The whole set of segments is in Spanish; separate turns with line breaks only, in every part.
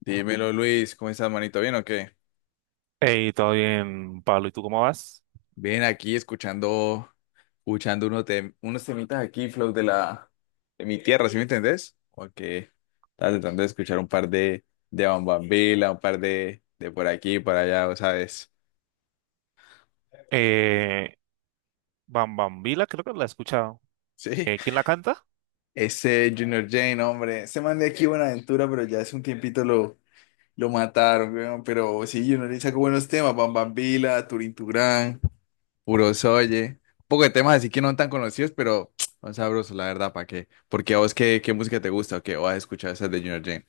Dímelo, Luis, ¿cómo estás, manito? ¿Bien o qué?
Hey, todo bien, Pablo. ¿Y tú cómo vas?
Bien, aquí escuchando unos, unos temitas aquí, flow de mi tierra, ¿sí me entendés? Como que estaba tratando de escuchar un par de Bambambila, un par de por aquí, por allá, ¿vos sabes?
Eh, Bam Bam Vila, creo que la he escuchado.
Sí.
¿Quién la canta?
Ese Junior Jane, hombre, se man de aquí Buenaventura, pero ya hace un tiempito lo mataron, weón, pero sí, Junior Jane sacó buenos temas, Bambambila, Turín Turán. Puro Soye. Un poco de temas así que no tan conocidos, pero son sabrosos, la verdad, ¿para qué? Porque a vos, ¿qué música te gusta o qué? ¿O has escuchado esas de Junior Jane?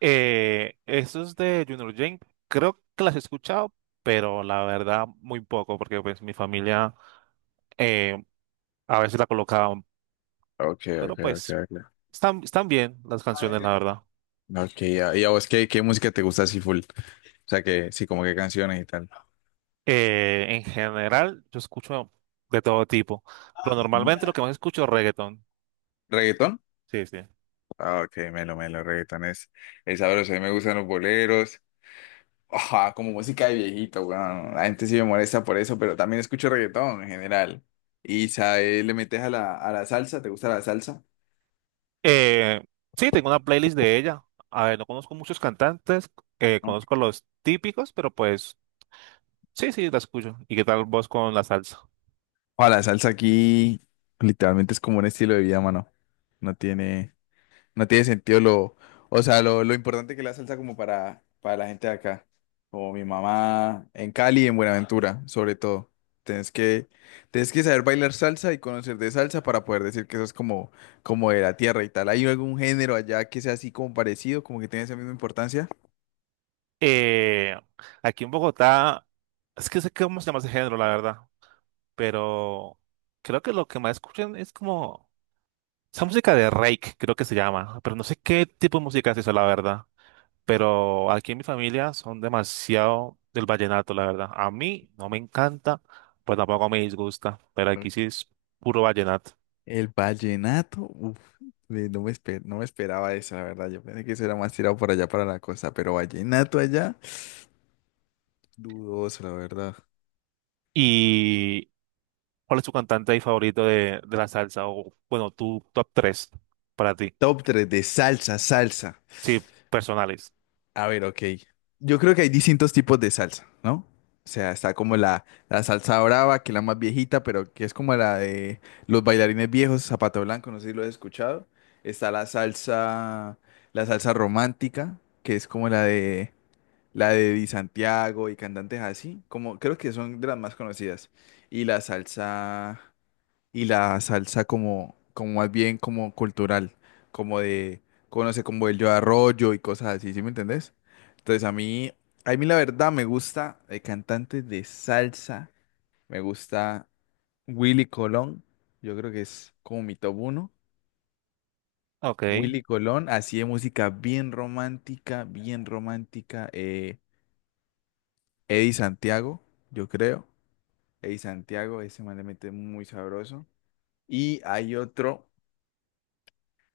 Eso es de Junior Jane. Creo que las he escuchado, pero la verdad muy poco, porque pues mi familia eh, a veces la colocaban,
Ok,
pero
ok, ok,
pues
ok.
están bien las canciones, la verdad.
Ok, ya. ¿Y a vos qué música te gusta así full? O sea, que sí, como qué canciones y tal.
En general, yo escucho de todo tipo, pero normalmente
Ujú.
lo que más escucho es reggaetón.
¿Reggaetón?
Sí, sí.
Ah, ok, melo, melo, reggaetón es sabroso. A mí me gustan los boleros. Ajá, como música de viejito, weón. La gente sí me molesta por eso, pero también escucho reggaetón en general. ¿Y sabes, le metes a la salsa? ¿Te gusta la salsa?
Eh, sí, tengo una playlist de ella. A ver, no conozco muchos cantantes, conozco los típicos, pero pues sí, sí, la escucho. ¿Y qué tal vos con la salsa?
Ojo, la salsa aquí literalmente es como un estilo de vida, mano. No tiene, no tiene sentido o sea, lo importante que es la salsa como para la gente de acá, como mi mamá en Cali y en Buenaventura, sobre todo. Tienes que, tienes que saber bailar salsa y conocer de salsa para poder decir que eso es como de la tierra y tal. ¿Hay algún género allá que sea así como parecido, como que tiene esa misma importancia?
Eh, aquí en Bogotá, es que sé cómo se llama ese género, la verdad, pero creo que lo que más escuchan es como esa música de Rake, creo que se llama, pero no sé qué tipo de música es eso, la verdad. Pero aquí en mi familia son demasiado del vallenato, la verdad. A mí no me encanta, pues tampoco me disgusta, pero aquí sí
Ok.
es puro vallenato.
El vallenato, uf, no me no me esperaba eso, la verdad. Yo pensé que eso era más tirado por allá para la costa, pero vallenato allá, dudoso, la verdad.
¿Y cuál es tu cantante ahí favorito de la salsa? O bueno, tu top tres para ti.
Top 3 de salsa, salsa.
Sí, personales.
A ver, ok. Yo creo que hay distintos tipos de salsa, ¿no? O sea, está como la salsa brava, que es la más viejita, pero que es como la de los bailarines viejos, Zapato Blanco, no sé si lo has escuchado. Está la salsa romántica, que es como la de Di Santiago y cantantes así, como creo que son de las más conocidas. Y la salsa, y la salsa como más bien como cultural, como de, conoce como el Yo Arroyo y cosas así, ¿sí me entendés? Entonces a mí la verdad me gusta cantantes de salsa, me gusta Willy Colón, yo creo que es como mi top uno.
Ok.
Willy Colón, así de música bien romántica, Eddie Santiago, yo creo. El Santiago, ese man le mete muy sabroso. Y hay otro.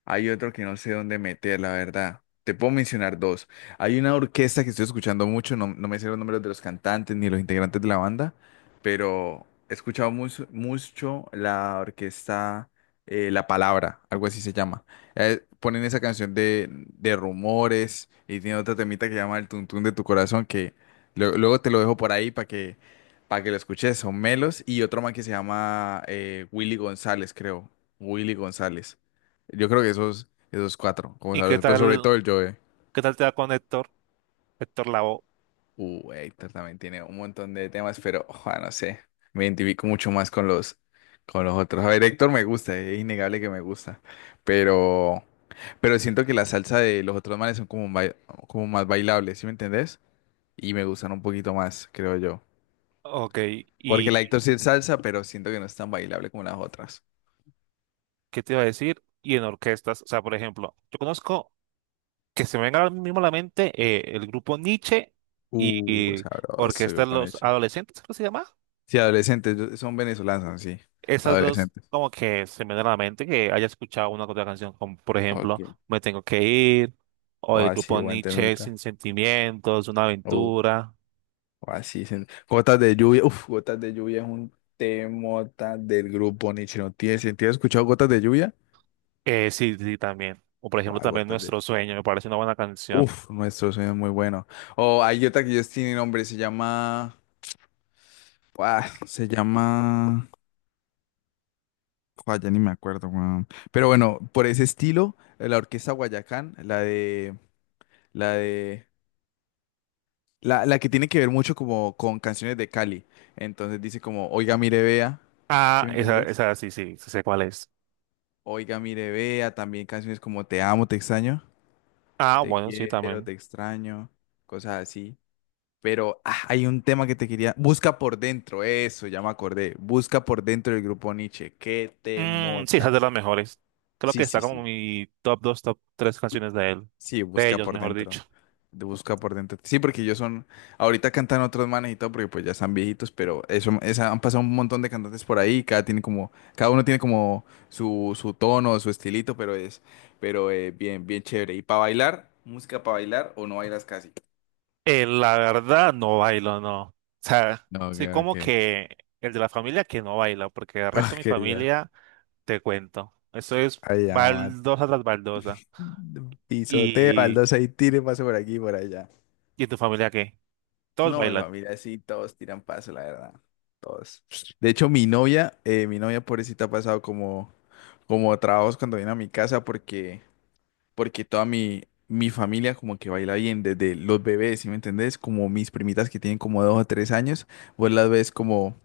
Hay otro que no sé dónde meter, la verdad. Te puedo mencionar dos. Hay una orquesta que estoy escuchando mucho, no me sé los nombres de los cantantes ni los integrantes de la banda, pero he escuchado mucho, mucho la orquesta La Palabra, algo así se llama. Ponen esa canción de rumores y tiene otra temita que se llama El Tuntún de tu Corazón, que luego te lo dejo por ahí para que lo escuches. Son Melos y otro man que se llama Willy González, creo. Willy González. Yo creo que esos cuatro, como
¿Y
sabes, pero sobre todo el Joe.
qué tal te da con Héctor? Héctor Lavoe.
Héctor también tiene un montón de temas, pero ojo, no sé, me identifico mucho más con los otros. A ver, Héctor me gusta, es innegable que me gusta, pero, pero siento que la salsa de los otros manes son como más bailables, ¿sí me entendés? Y me gustan un poquito más, creo yo.
Ok.
Porque la
¿Y
Héctor sí es salsa, pero siento que no es tan bailable como las otras.
qué te iba a decir? Y en orquestas, o sea, por ejemplo, yo conozco que se me venga ahora mismo a la mente el grupo Nietzsche y, y
Sabroso, qué
Orquesta de
buen
los
hecho.
Adolescentes, ¿cómo se llama?
Sí, adolescentes, son venezolanos, sí,
Esas dos
adolescentes.
como que se me vienen a la mente que haya escuchado una o otra canción, como por
Ok.
ejemplo Me Tengo que Ir, o
O
el
así,
grupo
buen
Nietzsche
temita.
Sin Sentimientos, Una
Uh,
Aventura,
o así, gotas de lluvia. Uf, gotas de lluvia es un temota del grupo Nietzsche. ¿No tiene sentido? ¿Has escuchado gotas de lluvia?
sí, sí, también. O por
O
ejemplo
a
también
gotas de.
Nuestro Sueño, me parece una buena canción.
Uf, nuestro sueño es muy bueno. O hay otra que ellos tienen nombre, se llama. Ah, se llama. Joder, ya ni me acuerdo, weón. Pero bueno, por ese estilo, la orquesta Guayacán, La de. la que tiene que ver mucho como con canciones de Cali. Entonces dice como, oiga, mire, vea. ¿Sí
Ah,
me
esa,
entendés?
esa sí, sí, sí sé cuál es.
Oiga, mire, vea, también canciones como Te amo, te extraño,
Ah,
Te
bueno, sí,
quiero,
también.
te extraño, cosas así. Pero hay un tema que te quería. Busca por dentro, eso, ya me acordé. Busca por dentro del grupo Nietzsche. ¿Qué te
Mm, sí, esa
mota?
es de las mejores. Creo que
Sí,
está
sí,
como
sí.
mi top 2, top 3 canciones de él.
Sí,
De
busca
ellos,
por
mejor dicho.
dentro. De Busca por dentro. Sí, porque ellos son. Ahorita cantan otros manes y todo, porque pues ya están viejitos, pero eso, han pasado un montón de cantantes por ahí. Cada uno tiene como su tono, su estilito, pero bien, bien chévere. ¿Y para bailar? ¿Música para bailar o no bailas casi?
La verdad, no bailo, no. O sea,
No, ok,
soy como
ok.
que el de la familia que no baila, porque el resto de mi
Ok, ya.
familia, te cuento. Eso es
Allá va.
baldosa tras baldosa.
Pisoteo,
¿Y,
baldosa y tire, paso por aquí y por allá.
y en tu familia qué? Todos
No, mi
bailan.
familia sí, todos tiran paso, la verdad. Todos. De hecho, mi novia pobrecita ha pasado como trabajos cuando viene a mi casa porque toda mi familia como que baila bien desde los bebés, ¿sí me entendés? Como mis primitas que tienen como 2 o 3 años, vos las ves como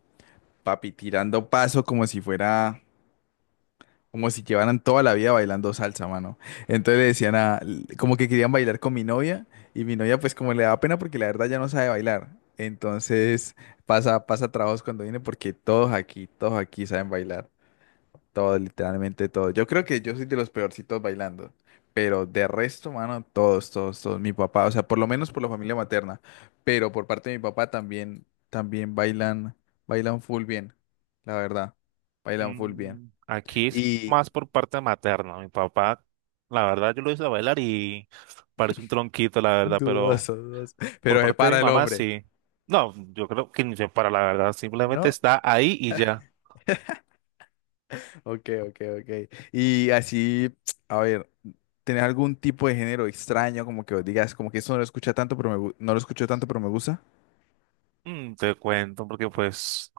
papi tirando paso como si fuera como si llevaran toda la vida bailando salsa, mano. Entonces le decían como que querían bailar con mi novia y mi novia pues como le da pena porque la verdad ya no sabe bailar. Entonces pasa trabajos cuando viene porque todos aquí saben bailar. Todos, literalmente todos. Yo creo que yo soy de los peorcitos bailando. Pero de resto, mano, todos, todos, todos. Mi papá, o sea, por lo menos por la familia materna. Pero por parte de mi papá también bailan full bien, la verdad. Bailan full bien.
Mm, aquí es
Y.
más por parte materna. Mi papá, la verdad, yo lo hice bailar y parece un tronquito, la verdad, pero…
Dudoso, dudoso.
Por
Pero se
parte de mi
para el
mamá,
hombre,
sí. No, yo creo que ni se para la verdad, simplemente
¿no?
está ahí y ya.
Ok, ok, ok. Y así, a ver, ¿tenés algún tipo de género extraño como que vos digas, como que eso no lo escucha tanto, no lo escucho tanto, pero me gusta?
Mm, te cuento, porque pues,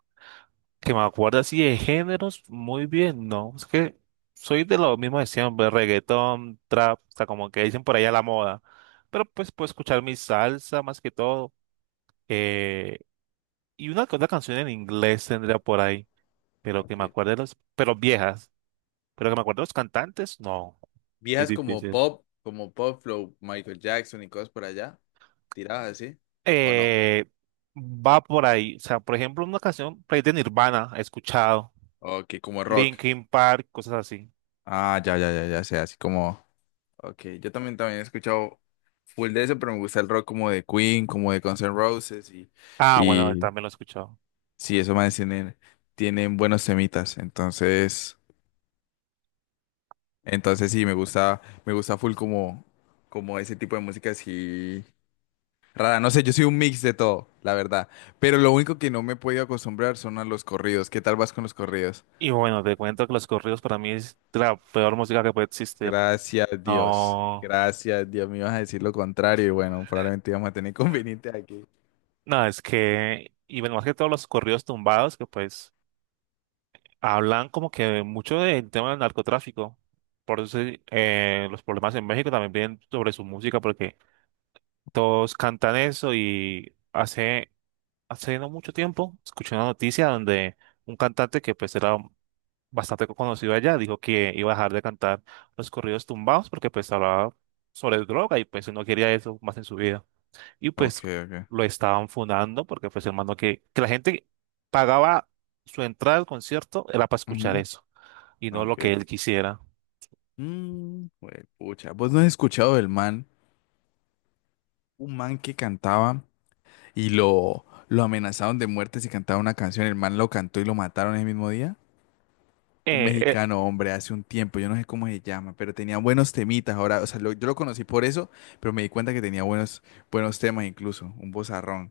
que me acuerdo así de géneros, muy bien, ¿no? Es que soy de lo mismo de siempre, reggaetón, trap, hasta como que dicen por ahí a la moda. Pero pues puedo escuchar mi salsa más que todo. eh, y una que otra canción en inglés tendría por ahí, pero que me
Okay.
acuerde de los, pero viejas. Pero que me acuerde de los cantantes, no, muy
Viejas
difícil.
como pop flow, Michael Jackson y cosas por allá, tiradas así, ¿o no?
eh, va por ahí. O sea, por ejemplo, una canción por ahí de Nirvana he escuchado,
Ok, como rock.
Linkin Park, cosas así.
Ah, ya, ya, ya, ya sé, así como... Ok, yo también he escuchado full de eso, pero me gusta el rock como de Queen, como de Guns N' Roses y,
Ah, bueno, él también lo he escuchado.
sí, esos manes tienen buenos semitas, entonces sí, me gusta full como ese tipo de música así rara, no sé, yo soy un mix de todo, la verdad, pero lo único que no me he podido acostumbrar son a los corridos, ¿qué tal vas con los corridos?
Y bueno, te cuento que los corridos para mí es de la peor música que puede existir. No,
Gracias Dios, me ibas a decir lo contrario y bueno, probablemente íbamos a tener inconvenientes aquí.
no, es que, y bueno, más que todos los corridos tumbados que pues hablan como que mucho del tema del narcotráfico. Por eso los problemas en México también vienen sobre su música porque todos cantan eso y hacen hace no mucho tiempo escuché una noticia donde un cantante que pues era bastante conocido allá dijo que iba a dejar de cantar los corridos tumbados porque pues hablaba sobre droga y pues él no quería eso más en su vida. Y pues
Ok, ok.
lo estaban funando porque pues hermano que la gente pagaba su entrada al concierto era para escuchar
Ujú.
eso y no lo que
Ok.
él quisiera.
Mm, pucha, ¿vos no has escuchado del man? Un man que cantaba. Y lo amenazaron de muerte si cantaba una canción. El man lo cantó y lo mataron ese mismo día. Un
Eh, eh,
mexicano, hombre, hace un tiempo, yo no sé cómo se llama, pero tenía buenos temitas ahora, o sea, yo lo conocí por eso, pero me di cuenta que tenía buenos, buenos temas incluso, un vozarrón.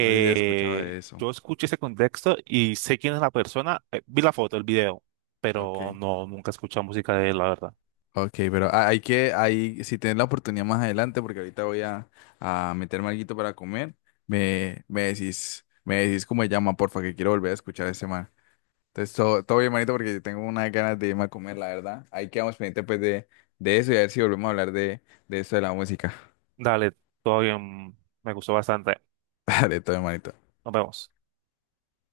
No sé si has escuchado de eso.
yo escuché ese contexto y sé quién es la persona, vi la foto, el video, pero
Ok.
no, nunca escuché música de él, la verdad.
Ok, pero si tienes la oportunidad más adelante, porque ahorita voy a meterme alguito para comer, me decís cómo se llama, porfa, que quiero volver a escuchar ese man. Entonces, todo, todo bien, manito, porque tengo unas ganas de irme a comer, la verdad. Ahí quedamos pendientes, pues, de eso y a ver si volvemos a hablar de eso de la música.
Dale, todo bien, me gustó bastante.
Dale, todo bien, manito.
Nos vemos.